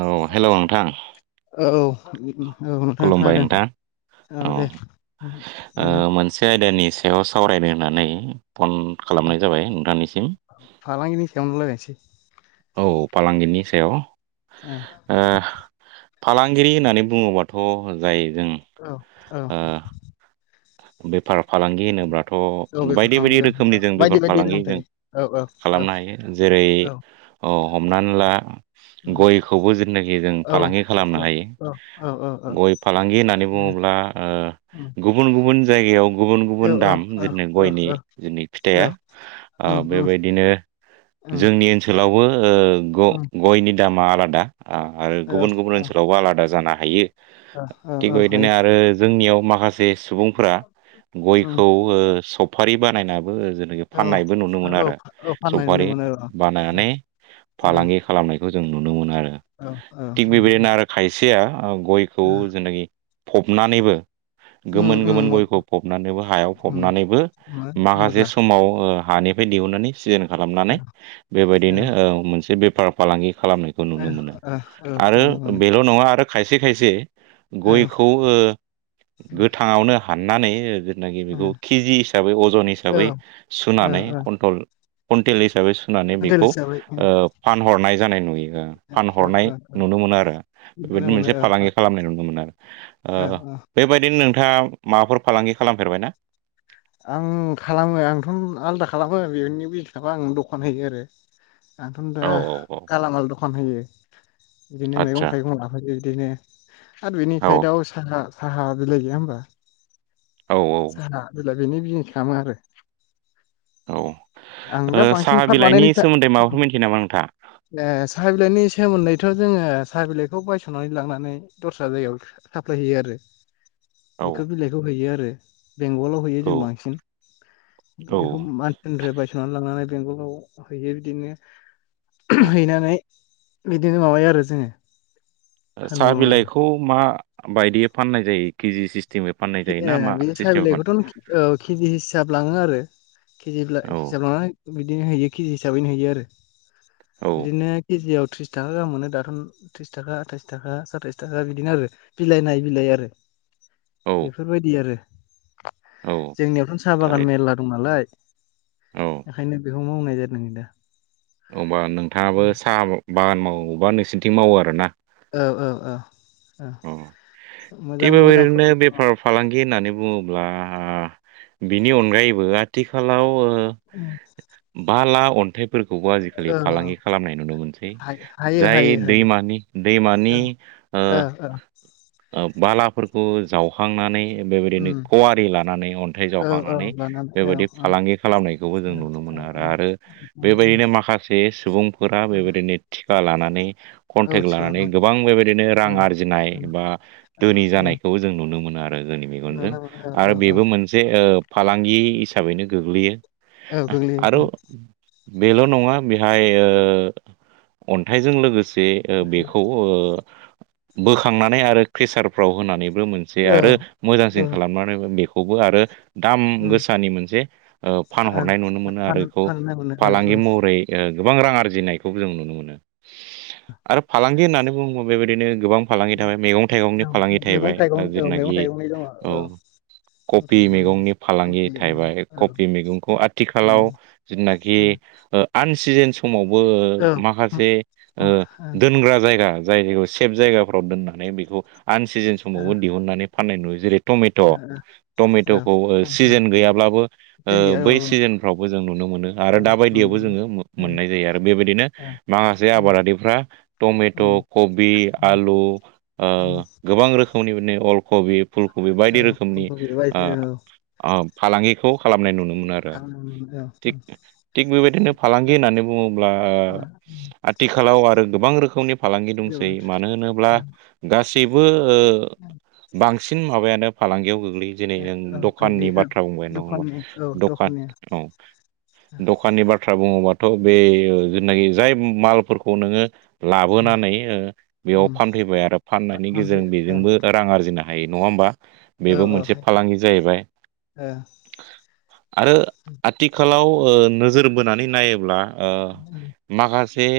औ हेलौ नोंथां [inaudible] औ [inaudible] खुलुमबाय खोनादों नोंथां अ औ दे ओ मोनसे आयदानिस सायाव सावरायनो होननानै फन खालामनाय जाबाय नोंथांनिसिम। फालांगिनि सायावनो रायलायनोसै औ फालांगिनि सायाव औ ओ फालांगिरि होननानै बुङोबाथ' जाय जों औ औ ओ बेफार फालांगि होनोब्ला औ थ' बेफार बायदि फालांगि बायदि रोखोमनि जों बायदि बेफोर बायदि फालांगि रोखोम जों थायो औ खालामनो हायो जेरै- औ औ हमनानै ला गयखौबो जेनाखि जों औ फालांगि खालामनो हायो। औ औ गय फालांगि होननानै बुङोब्ला बा ओ गुबुन गुबुन जाय गुबुन गुबुन दाम जोंनि औ गयनि जोंनि औ फिथाइया आ बेबायदिनो जोंनि ओनसोलावबो ओ उम उम ग-गयनि दामा आलादा आ आरो औ औ गुबुन गुबुन ओनसोलावबो आलादा जानो हायो। औ थिग औ हायो बेबायदिनो आरो जोंनियाव माखासे सुबुं उम गयखौ ओ सफारि बानायना बो जेनाखि औ फाननायबो नुनो मोनो औ आरो औ फाननाय नुनो सफारि मोनो औ औ बानायानै औ फालांगि खालामनायखौ जों नुनो मोनो आरो औ थिग औ बेबायदिनो आरो खायसेया गयखौ औ जेनाखि फबनानैबो उम गोमोन गोमोन उम गयखौ फबनानैबो हायाव उम फबनानैबो माखासे मजा समाव ओ हानिफ्राय दिहुननानै सिजेन खालामनानै औ बेबायदिनो औ ओ मोनसे बेफार फालांगि खालामनायखौ ओ नुनो मोनो औ औ आरो मोनो मोनो बेल' नङा आरो खायसे खायसे औ गयखौ ओ गोथाङावनो हाननानै जेनाखि बेखौ खिजि हिसाबै अजन औ हिसाबै सुनानै औ कन्टल-कुन्टेल हि साबै सुनानै औ बेखौ देलसो जाबाय औ ओ फानहरनाय जानाय नुयो औ औ फानहरनाय नुनो मोनो आरो नुनो बेबायदिनो मोनो मोनसे औ औ फालांगि खालामनाय नुनो मोनोआरो औ आ औ बेबायदिनो नोंथाङा माबाफोर फालांगि खालामफेरबाय ना? आं खालामो आंथ' आलदा खालामो बेनि बिलथाबा आं दखान होयो आरो आंथ' दा औ औ गालामाल द'खान होयो बिदिनो आदसा मैगं थाइगं लाफायो बिदिनो आरो औ बिनिखाय दाउ साखा साहा बिलाइ गैया होमबा? औ औ लोगोनि बिजनेस खामो आरो औ आं दा ओ बांसिन साहा पाट बिलाइनि बानायनाय सोमोन्दै माबाफोर मिथियो नामा नोंथाङा? ए साहा बिलाइनि सोमोन्दैथ' जोङो साहा बिलाइखौ बायस'नानै लांनानै दस्रा जायगायाव साप्लायहैयो आरो बेखो औ बिलाइखौ हैयो आरो बेंगलाव हैयो जों औ बांसिन औ बेखौ मान्त्रेनद्राय बाइ लांनानै बेंगलाव हैयो बिदिनो औ हैनानै बिदिनो माबायो आरो जोङो साहा फानबावो बिलाइखौ मा बायदियै फाननाय जायो केजि सिस ए बिदि साहा बिलाइखौथ' नों कि ओ केजि हिसाब लाङो आरो केजिब्ला औ हिसाबा बिदि हैयो केजि हिसाबैनो हैयो आरो औ बिदिनो के जि आव थ्रिस थाखा गाहाम मोनो दाथ' थ्रिस थाखा आथाइस थाखा साताइच थाखा बिदिनो आरो बिलाइ नायै बिलाइ आरो [inaudible] बेफोरबायदि आरो औ जोंनियावथ' साहा थारै बागान मेरला दं नालाय औ ओंखायनो बे बे मावनाय ज जादों ङो अ ओमबा नोंथाङाबो साहा बागान मावो बा नोंसोरनिंथिं मावो आरोना औ औ औ औ अह थिग मोजां मोजां बेबायदिनो प्रफिट दङ बेफार फालांगि होननानै बुङोब्ला ओ बिनि अनगायैबो आथिखालाव ओ औ ओ बाला अन्थाइ फोरखौबो आजिखालि फालांगि खालामनाय नुनो मोनसै हायो जाय हायो हायो दैमानि दैमानि ओ जाला ओ बालाफोरखौ जावखांनानै बेबायदिनो उम कवारि लानानै अन्थाइ औ औ जावखांनानै लानानै औ बेबायदि औ फालांगि खालामनायखौबो जों नुनो औ मोनो आरो औ आरो उम, उम, बेबायदिनो माखासे सुबुंफोरा बेबायदिनो लानानै औ कन्टेक्ट लानानै थिगानो गोबां बेबायदिनो औ रां आरजि नाय औ बा दोनि औ जानायखौ जों नुनो मोनो आरो आरो जोंनि मेगनजों नुनो मोनो औ आरो औ बेबो मोनसे ओ फालांगि हिसाबैनो गोग्लैयो। औ आरो गोग्लैयो बेल' नङा बेहाय ओ अन्थाइजों लोगोसे जे ओ बेखौ ओ बोखांनानै आरो केसारफ्राव होनानैबो मोनसे औ आरो औ मोजांसिन खालामनानै बेखौ खौबो आरो दाम उम गोसानि मोनसे ओ फानहरनाय नुनो मोनो आरो फाननो बेखौ फाननो मोनो औ औ फालांगि महरै ओ गोबां रां आरजिनायखौबो जों नुनो मोनो आरो फालांगि होननानै बुङोबा बेबायदिनो गोबां फालांगि थाबाय मैगं थाइगंनि फालांगि मैगं थाहैबाय थाइगं ओ औ मैगं जेनाखि थाइगंनि दङ मैगं औ कपि थाइगंनि दङ मैगंनि फालांगि होफैयो औ थाहैबाय औ औ कपि मैगंखौ उम, आथिखालाव जोंनाखि औ ओ आन सि सिजेन समावबो औ ओ उम, माखासे औ ओ औ दोनग्रा जायगा जाय जायगायाव सेब जायगाफ्राव दोननानै बेखौ आन सिजेन समावबो दिहुननानै फाननाय नुयो जेरै टमेट' टमेट'खौ ओ सिजेन गैयाब्लाबो औ औ बै औ सिजेनफ्रावबो जों नुनो मोनो। मोनो आरो औ दा उम बायदियावबो उम जोङो ओ मो-मोननाय जायो आरो बेबायदिनो ओ माखासे उम आबादारिफ्रा टमेट' ट' उम कबि उम आलु ओ उम गोबां रोखोमनि माने अल कबि फुलकबि बायदि औ रोखोमनि खिन्थु ओ बेबायदिनो औ ओ फालांगिखौ खालामनाय नुनो मोनो आरो। खालामनानै थिग थिग बेबायदिनो फालांगि होननानै बुङोब्ला औ आथिखालाव आरो गोबां रोखोमनि फालांगि दंसै। मानो होनोब्ला गासैबो ओ बांसिन माबायानो फालांगियाव गोग नै जेरै औ औ दखाननि गोग्लैयो औ बाथ्रा बुंबाय दङ दखाननि औ दखान दखाननि औ। दखाननि बाथ्रा बुङोबा थ बे ओ होननाय जाय मालफोरखौ नोङो उम लाबोनानै ओ बेयाव उम फानफैबाय आरो फाननायनि गेजेरजों फानफैयो औ बेजोंबो रां आरजिनो हायो नङा होमबा? औ बेबो औ मोनसे हाय फालांगि जाहैबाय। ओ आरो आथिखालाव ओ नोजोर बोनानै नायोब्ला ओ उम माखासे जे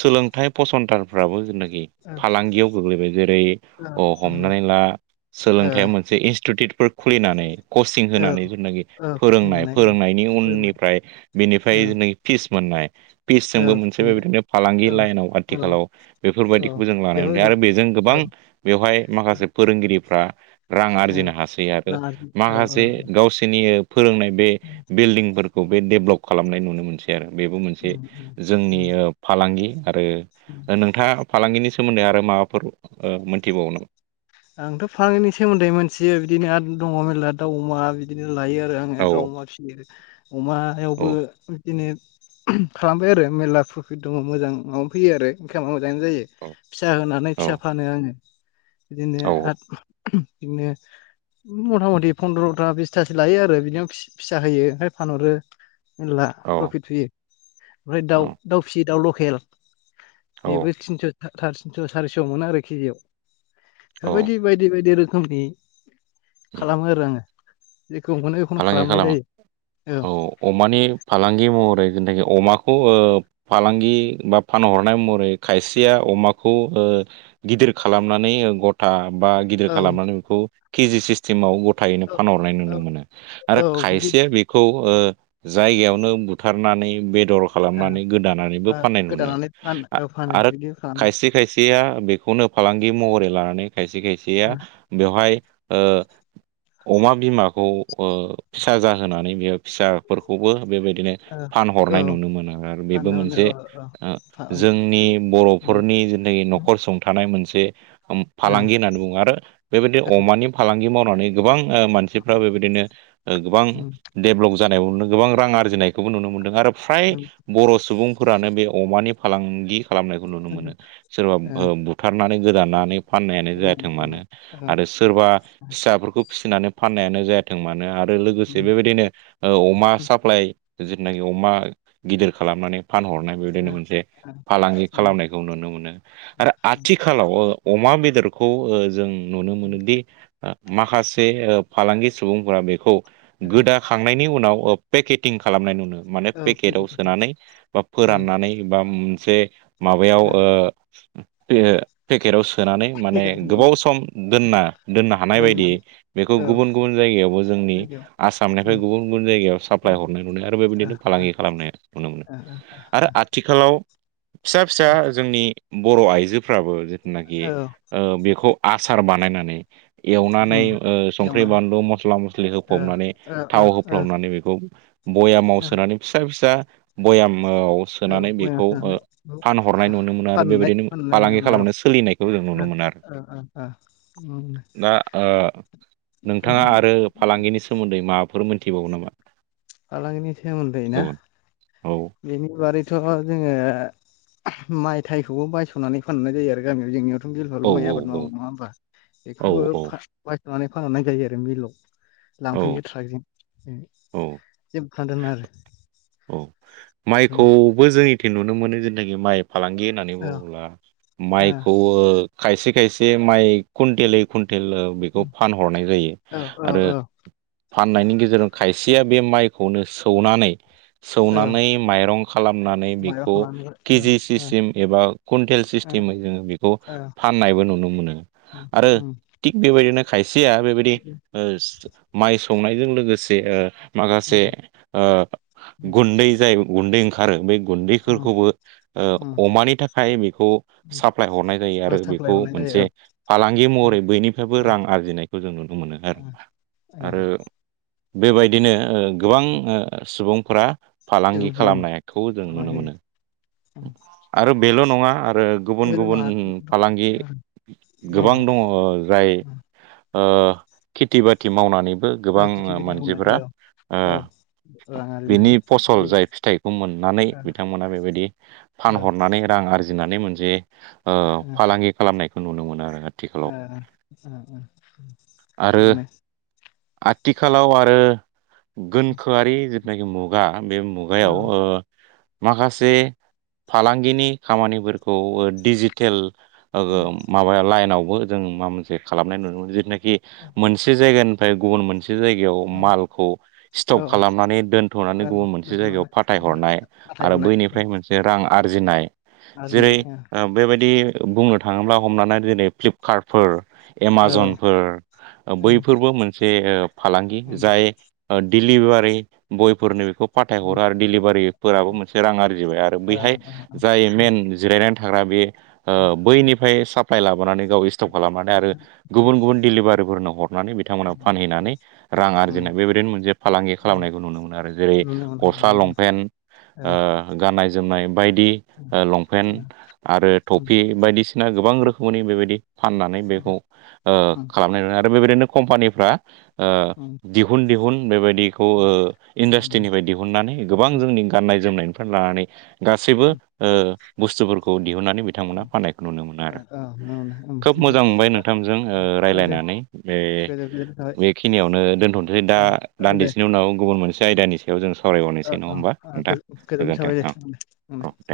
सोलोंथाइ फसंथानफ्राबो जोंनाखि ओ फालांगियाव गोग्लैबाय जेरै ओ अ ओ हमनानै ला। ओ सोलोंथाइया मोनसे इनस्टिटिउटफोर खुलिनानै कचिं औ होनानै जेनाखि औ फोरोंनाय फसायनानै औ फोरोंनायनि फोरोंबाय उननिफ्राय बेनिफ्राय औ नै फिस मोननाय पिसजोंबो औ मोनसे बे फोरोंबाय बिदिनो फालांगि लाइनाव औ औ आथिखालाव बेफोरबायदि औ खौ जों लानाय आरो बेफोरबायदि ओमफ्राय बेजों गोबां औ बेवहाय माखासे फोरोंगिरिफ्रा रां औ आरजिनो हासै आरो रां आरजिनो औ माखासे औ गावसोरनि ओ फोरोंनाय बे बिल्डिंफोर बे डेभ्लप खालामनाय नुनो मोनसै आरो बेबो मोनसे उम उम जोंनि उम फालांगि आरो उम नोंथाङा फालांगिनि सोमोन्दै आरो माबाफोर ओ मोनथिबावो नामा? आंथ' फालांनि सोमोन्दै मिथियो बिदिनो आरो दङ मेरला दाउ अमा बिदिनो। लायो आरो आङो दाउ औ अमा फिसियो। अमायावबो औ बिदिनो खालामबाय आरो मेरला प्रफिट दङ मोजां माबा फैयो आरो ओ। जायो औ फिसा होनानै औ फिसा फानो आङो। बिदिनो औ आरो बिदिनो मथा मथि फन्द्र'था बिसथासो लायो आरो बिदिनो फिसा होयो ओमाय फानहरो। मेरला औ प्रफिट फैयो ओमफ्राय दाउ औ दाउ फियो दाउ लकेल। औ बेबो थिनस' साराय थिनस सारिस' मोन आरो केजियाव। औ बेफोरबायदि बायदि बायदि रोखोमनि उम खालामो आरो आङो। जेखौ मोनो बेखौनो फालांगि खालामनाय खालामो जायो औ अमानि फालांगि महरै जिनदिगिआव अमाखौ ओ फालांगि बा फानहरनाय मोरै खायसेया अमाखौ ओ। गिदिर खालामनानै गथा बा गिदिर औ खालामनानै बेखौ केजि सिस्टेमाव गथायैनो औ फानहरनाय औ नुनो मोनो। औ आरो बिदि खायसे बेखौ जायगायावनो बुथारनानै बे दर ओ खालामनानै गोदानानैबो ओ फाननाय नुनो गोदानानै फान औ फानो आरो बिदि खालामो खायसे खायसेया बे बेखौनो फालांगि महरै लानानै खायसे खायसेया ओ बेवहाय ओ अमा बिमाखौ ओ फिसा जाहोनानै बेयो फिसाफोरखौबो बेबायदि बिदिनो ओ फानहरनाय औ नुनो मोनो आरो बेबो फाननो मोनो मोनसे औ औ फा औ जोंनि उम बर'फोरनि जेनाखि औ न'खर सुंथानाय मोनसे मोनसे उम फालांगि होननानै बुङो आरो बेबायदि अमानि फालांगि मावनानै गोबां मानसिफ्रा बेबायदिनो गोबां देबलब जानायावनो गोबां रां आरजिनाय खौबो नुनो मोनदों आरो फ्राय ओं बर' सुबुंफोरानो बे अमानि फालांगि खालामनायखौ नुनो मोनो ओं सोरबा बुथारनानै गोदानानै फाननायानो औ गोनां जाथों मानो होनबाय औ आरो सोरबा फिसाफोरखौ फिसिनानै फाननायानो जाया थों मानो आरो उम लोगोसे बेबायदिनो अमा उम ओ साप्लाइ जेनाखि अमा गिदिर खालामनानै फानहरनाय बेदिनो ओ मोनसे फालांगि उम खालामनायखौ नुनो मोनो उम आरो आथिखालाव ओ अमा बे देरखौ जों नुनो उम मोनोदि माखासे ओ फालांगि सुबुंफोरा बेखौ ओ गोदाखांनायनि उनाव पेकेटिं खालामनाय नुनो माने औ पेकेटाव फैगोन सोनानै बा औ फोराननानै बा मोनसे माबायाव ओ पेकेटाव सोनानै माने फैगोन होननानै गोबाव सम दोनना दोननो हानाय बायदि दोननानै बेखौ औ गुबुन गुबुन यावबो जोंनि जायगायाव आसामनिफ्राय उम गुबुन गुबुन जायगायाव ओ साप्लाय हरनाय नुनाय आरो बेबायदिनो फालांगि खालामनाय नुनो मोनो अ आरो आथिखालाव फिसा फिसा जोंनि बर' आइजोफ्राबो जिथुनाखि औ ओ बेखौ आसार बानायनानै एवनानै उम ओ संख्रि एवना बान मस्ला मस्लि ओ होफबनानै ओ ओ थाव ओ होफ्लबनानै बेखौ बयामाव ओ सोनानै फिसा फिसा बयाम औ सोनानै बयाम बेखौ सोनानै फानहरनाय नुनो मोनो आरो फाननाय बेबायदिनो फाननाय फालांगि मानाय औ खालामनानै सोलिनायखौ जों नुनो मोनो आरो दा ओ [unintelligible] ओ नोंथाङा आरो फालांगिनि सोमोन्दै माबाफोर मोनथिबावो नामा फालांगिनि सोमोन्दै ना गुबुन औ बेनि बारै थ' जोङो माइ थाइखौबो बायस'नानै फाननाय जायो आरो गामियाव जोंनियावथ' औ गिलुबालु माइ आबाद औ मावो नङा होमा बेखौबो औ फा बायस'नानै फानहरनाय जायो आरो मिलाव लांफैयो ट्राकजों औ औ फान्दोंनो आरो औ बेनो माइखौबो जोंनिथिं नुनो मोनो जिनदागि माइ फालांगि होननानै औ बुङोब्ला औ माइखौ खायसे खायसे माइ कुन्टेलै कुन तेलाव बेखौ फानहरनाय जायो औ आरो औ फाननायनि गेजेरजों खायसेया बे माइखौनो सौनानै औ सौना नै माइरं खालामनानै माइरं बेखौ खालामनानै केजि औ सिस्टेम एबा कुइन्टेल औ सिस्टेमै जोङो बेखौ औ फाननायबो नुनो मोनो उम आरो उम थिग बेबायदिनो सिया बेबायदि ओ माइ सौनायजों लोगोसे ओ माखासे उम ओ गुन्दै जाय गुन्दै ओंखारो बे उम गुन्दैफोरखौबो उम ओ अमानि थाखाय बेखौ साप्लाय हरनाय जायो उम आरो साप्लाय बेखौ हरनाय मोन जायो से फालांगि औ महरै बैनिफ्रायबो ओ रां आरजिनायखौ जों नुनो मोनो आरो आ आरो बेबायदिनो ओ गोबां ओ सुबुंफोरा दङ फालांगि खालामनायखौ जों नुनो मोनो आरो बेल' नङा आरो गुबुन गुबुन फालांगि गोबां दङ जाय ओ खेथि बाथि मावनानै बो गोबां खेथि बाथि मानसिफोरा मावनाय औ ओ औ रां आरजिनो बिनि हायो फसल जाय फिथाइखौ मोननानै बिथांमोना बेबायदि औ फानहरनानै रां आरजिनानै मोनसे फालांगि खालामनायखौ नुनो मोनो आरो आथिखालाव ओ ओ ओ ओ ओ आरो मोनो आथिखालाव आरो गोनखोआरि जिथुनाखि मुगा बे मुगायाव औ ओ माखासे फालांगिनि खामानिफोरखौ ओ डिजिटेल ओ माबा लाइनाव जोङो माबा मोनसे खालामनाय नुनो मोनो जिथुनिखि मोनसे जायगानिफ्राय गुबुन मोनसे जायगायाव मालखौ स्टप औ खालामनानै दोनथ'नानै औ गुबुन मोनसे जायगायाव दोनथ'नानै फाथायहरनाय फाथाय आरो हरनाय औ। बैनिफ्राय मोनसे रां आरजिनाय जेरै औ ओ बेबाय दि बुंनो थाङोब्ला हमनानै जेरै फ्लिपकार्टफोर, एमाजनफोर औ बैफोरबो मोनसे ओ फालांगि उम जाय ओ डिलिभारि बयफोरनो बेखौ उम फाथायहरो आरो डिलिभारिफोराबो मोनसे रां आरजिबाय आरो। बैहाय जाय मेन जिरायनानै थाग्रा बे ओ बैनिफ्राय साप्लाय लाबोनानै गाव स्टप खालामनानै आरो गुबुन गुबुन डिलिभारिफोरनो हरनानै बिथांमोना उम फानहैनानै रां आरजिनाय बेबायदिनो मोनसे फालांगि खालामनायखौ नुनो मोनो आरो जेरै- नुनो मोनो गसला, नुनो मोनो लंपेन्ट औ ओ गाननाय बायदि उम ओ लंपेन्ट आरो उम टफि बायदिसिना गोबां रोखोमनि बेबायदि फाननानै बेखौ ओ उम खालामनाय आरो बेबायदिनो कम्पानिफ्रा ओ उम दिहुन दिहुन बेबायदिखौ ओ उम इन्डास्ट्रिनिफ्राय दिहुननानै गोबां औ जोंनि गाननाय जोमनायनिफ्राय लानानै गासैबो ओ बुस्थुफोरखौ दिहुननानै औ बिथांमोनहा फाननायखौ नुनो मोनो आरो। नंगौनो खोब ओमफ्राय मोजां मोनबाय दा नोंथांजों ओ औ दे रायलायनानै बे गोजोन गोजोननाय बेखिनियावनो दोनथ'नोसै दा थाबाय ओ दान्दिसेनि उनाव गुबुन मोनसे आयदानि सायाव जों सावरायबावनोसै ओम नङा ओम होमबा ओम नोंथां गोजो-गोजोन्नाय गोजोन्थों थाबाय औ दे ओम। औ दे